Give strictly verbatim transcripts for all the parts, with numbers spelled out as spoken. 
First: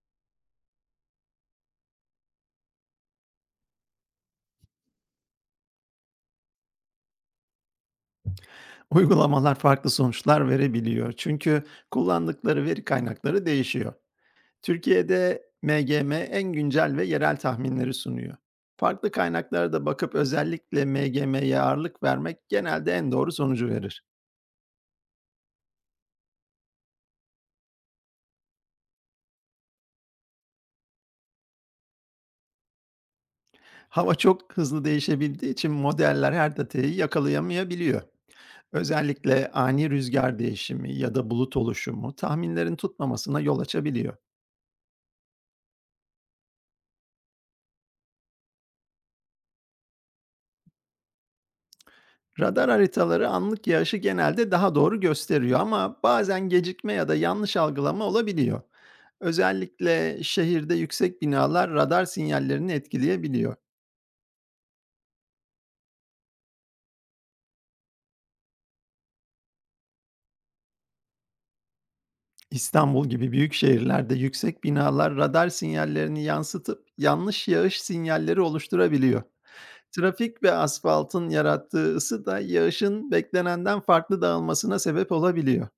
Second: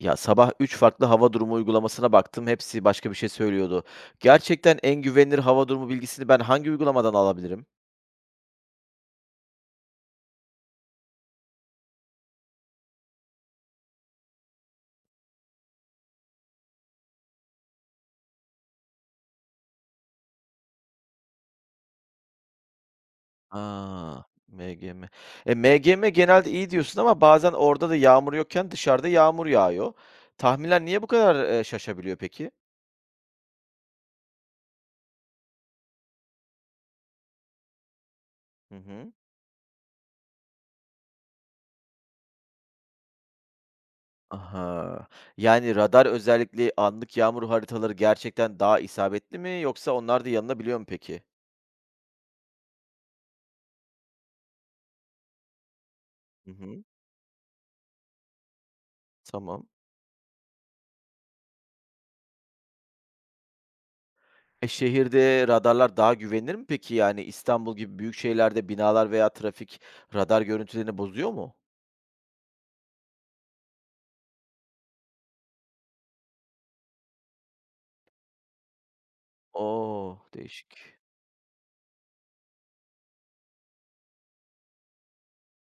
Ya, sabah üç farklı hava durumu uygulamasına baktım, hepsi başka bir şey söylüyordu. Gerçekten en güvenilir hava durumu bilgisini ben hangi uygulamadan alabilirim? Uygulamalar farklı sonuçlar verebiliyor. Çünkü kullandıkları veri kaynakları değişiyor. Türkiye'de M G M en güncel ve yerel tahminleri sunuyor. Farklı kaynaklara da bakıp özellikle M G M'ye ağırlık vermek genelde en doğru sonucu verir. A! M G M. E, M G M genelde iyi diyorsun ama bazen orada da yağmur yokken dışarıda yağmur yağıyor. Tahminler niye bu kadar, eee, şaşabiliyor peki? Hava çok hızlı değişebildiği için modeller her datayı yakalayamayabiliyor. Hı hı. Özellikle ani rüzgar değişimi ya da bulut oluşumu tahminlerin tutmamasına yol açabiliyor. Aha. Yani radar özellikle anlık yağmur haritaları gerçekten daha isabetli mi yoksa onlar da yanılabiliyor mu peki? Radar haritaları anlık yağışı genelde daha doğru gösteriyor ama bazen Hı hı. gecikme ya da yanlış algılama olabiliyor. Tamam. Özellikle şehirde yüksek binalar radar sinyallerini etkileyebiliyor. E, şehirde radarlar daha güvenilir mi peki? Yani İstanbul gibi büyük şehirlerde binalar veya trafik radar görüntülerini bozuyor mu? İstanbul gibi büyük şehirlerde yüksek binalar radar sinyallerini yansıtıp yanlış yağış sinyalleri oluşturabiliyor. O! Trafik ve Değişik. asfaltın yarattığı ısı da yağışın beklenenden farklı dağılmasına sebep olabiliyor.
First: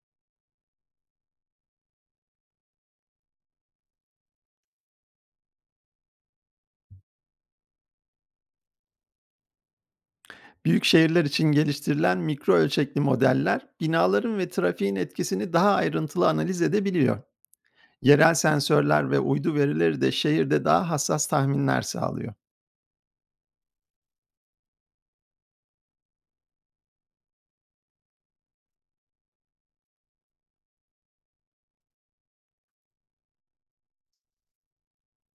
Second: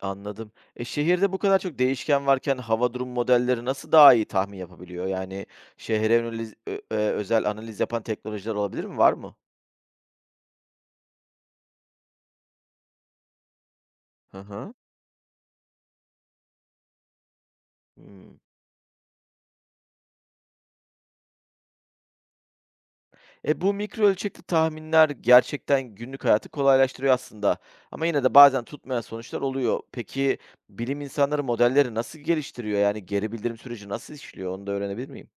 Anladım. E, şehirde bu kadar çok değişken varken hava durum modelleri nasıl daha iyi tahmin yapabiliyor? Yani şehre öneliz ö eee, özel analiz yapan teknolojiler olabilir mi? Var mı? Büyük şehirler için geliştirilen mikro ölçekli modeller binaların Hı ve hı. trafiğin etkisini daha ayrıntılı analiz edebiliyor. Yerel Hıı. sensörler ve uydu verileri de şehirde daha hassas tahminler sağlıyor. E, bu mikro ölçekli tahminler gerçekten günlük hayatı kolaylaştırıyor aslında. Ama yine de bazen tutmayan sonuçlar oluyor. Peki bilim insanları modelleri nasıl geliştiriyor? Yani geri bildirim süreci nasıl işliyor? Onu da öğrenebilir miyim?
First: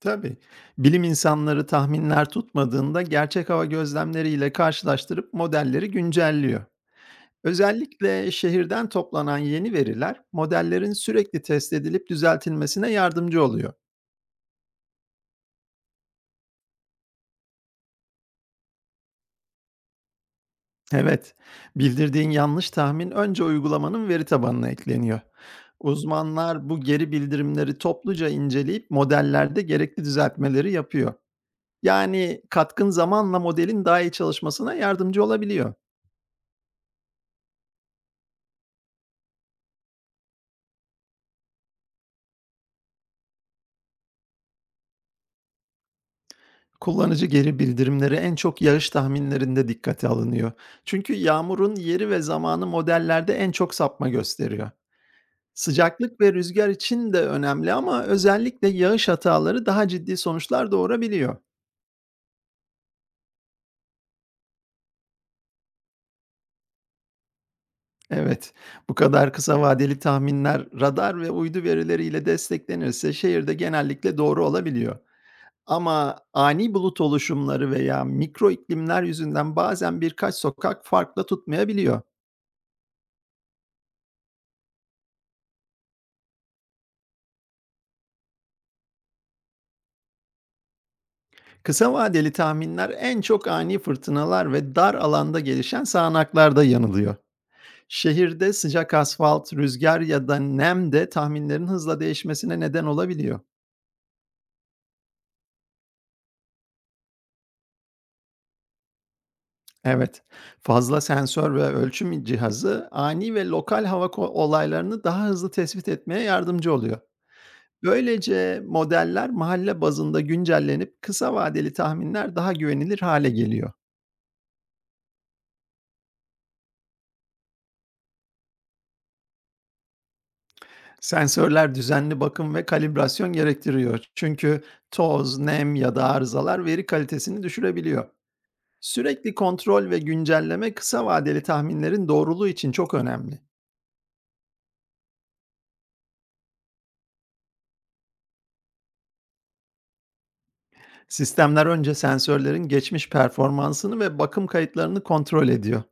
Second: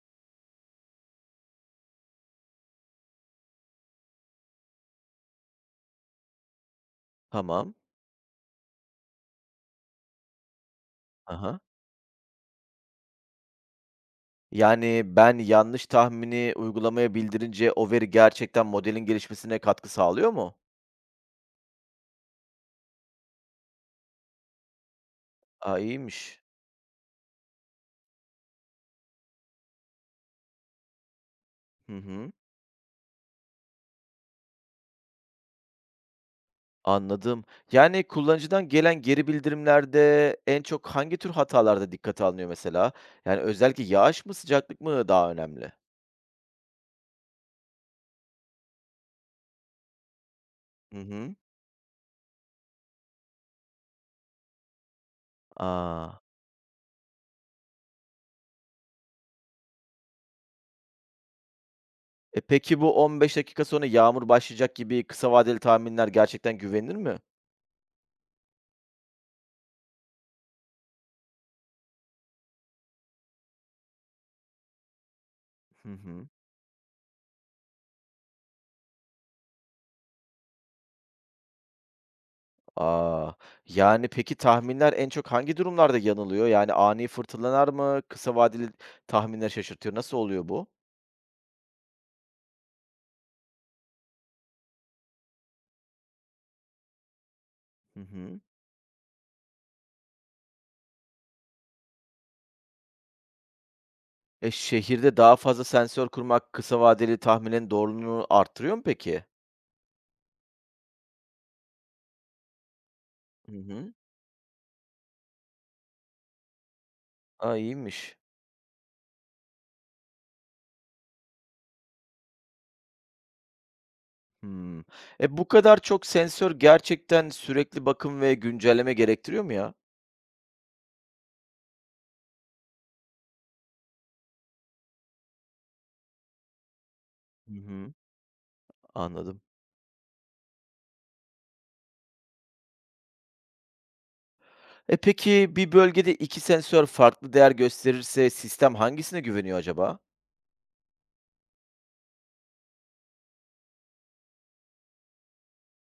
Tabii bilim insanları tahminler tutmadığında gerçek hava gözlemleriyle karşılaştırıp modelleri güncelliyor. Tamam. Özellikle şehirden toplanan yeni veriler modellerin sürekli Aha. test edilip düzeltilmesine yardımcı oluyor. Yani ben yanlış tahmini uygulamaya bildirince o veri gerçekten modelin gelişmesine katkı sağlıyor mu? Evet, bildirdiğin yanlış tahmin önce uygulamanın veri tabanına ekleniyor. Aa, iyiymiş. Uzmanlar bu geri bildirimleri topluca inceleyip modellerde gerekli düzeltmeleri yapıyor. Hı hı. Yani katkın zamanla modelin daha iyi çalışmasına yardımcı olabiliyor. Anladım. Yani kullanıcıdan gelen geri bildirimlerde en çok hangi tür hatalarda dikkate alınıyor mesela? Yani özellikle yağış mı, sıcaklık mı daha önemli? Kullanıcı geri bildirimleri en çok yağış tahminlerinde dikkate alınıyor. Hı Çünkü hı. yağmurun yeri ve zamanı modellerde en çok sapma gösteriyor. Aa. Sıcaklık ve rüzgar için de önemli ama özellikle yağış hataları daha ciddi sonuçlar doğurabiliyor. E, peki bu on beş dakika sonra yağmur başlayacak gibi kısa vadeli tahminler gerçekten güvenilir mi? Evet, bu kadar kısa vadeli tahminler radar ve uydu verileriyle desteklenirse şehirde genellikle doğru olabiliyor. Hı Ama hı. ani bulut oluşumları veya mikro iklimler yüzünden bazen birkaç sokak farklı tutmayabiliyor. Aa. Yani peki tahminler en çok hangi durumlarda yanılıyor? Yani ani fırtınalar mı, kısa vadeli tahminler şaşırtıyor? Nasıl oluyor bu? Kısa vadeli tahminler en çok ani fırtınalar ve dar alanda gelişen sağanaklarda yanılıyor. Hı hı. Şehirde sıcak asfalt, rüzgar ya da nem de tahminlerin hızla değişmesine neden olabiliyor. E, şehirde daha fazla sensör kurmak kısa vadeli tahminin doğruluğunu artırıyor mu peki? Evet, fazla sensör ve ölçüm cihazı ani ve Hı lokal hı. hava ko olaylarını daha hızlı tespit etmeye yardımcı oluyor. A, iyiymiş. Böylece modeller mahalle bazında güncellenip kısa vadeli tahminler daha güvenilir hale geliyor. Hımm. E, bu kadar çok sensör gerçekten sürekli bakım ve güncelleme gerektiriyor mu ya? Sensörler düzenli bakım ve kalibrasyon gerektiriyor. Çünkü toz, nem ya da arızalar veri kalitesini Hı hı. düşürebiliyor. Sürekli Anladım. kontrol ve güncelleme kısa vadeli tahminlerin doğruluğu için çok önemli. E, peki bir bölgede iki sensör farklı değer gösterirse sistem hangisine güveniyor acaba? Sistemler önce sensörlerin geçmiş performansını ve bakım kayıtlarını kontrol ediyor.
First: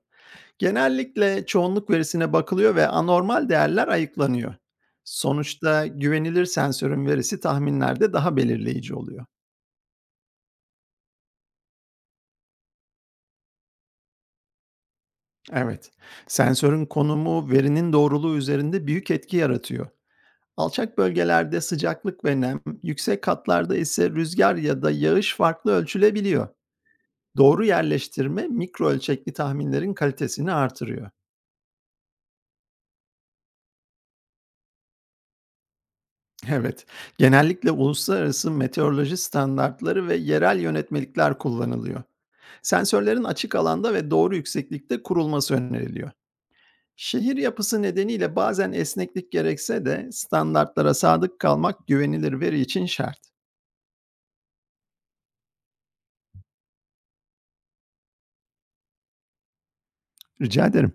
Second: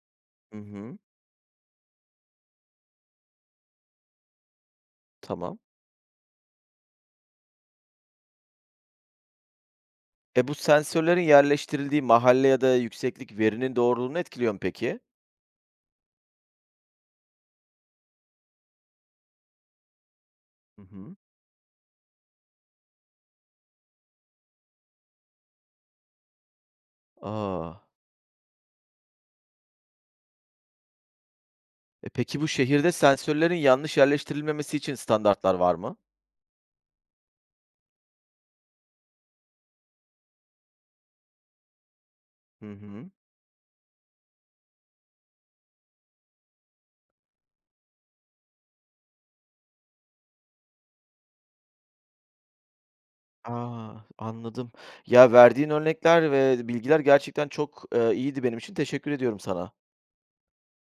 Hı hı. Genellikle çoğunluk verisine bakılıyor ve anormal değerler ayıklanıyor. Tamam. Sonuçta güvenilir sensörün verisi tahminlerde daha belirleyici oluyor. E, bu sensörlerin yerleştirildiği mahalle ya da yükseklik verinin doğruluğunu etkiliyor mu peki? Evet, sensörün konumu verinin doğruluğu üzerinde büyük etki yaratıyor. Hı Alçak hı. bölgelerde sıcaklık ve nem, yüksek katlarda ise rüzgar ya da yağış farklı ölçülebiliyor. Doğru A! yerleştirme mikro ölçekli tahminlerin kalitesini artırıyor. E, peki bu şehirde sensörlerin yanlış yerleştirilmemesi için standartlar var mı? Evet, genellikle uluslararası meteoroloji standartları ve yerel yönetmelikler kullanılıyor. Hı hı. Sensörlerin açık alanda ve doğru yükseklikte kurulması öneriliyor. Şehir yapısı nedeniyle bazen esneklik gerekse de standartlara sadık kalmak güvenilir veri için şart. A, anladım. Ya, verdiğin örnekler ve bilgiler gerçekten çok, eee, iyiydi benim için. Teşekkür ediyorum sana. Rica ederim.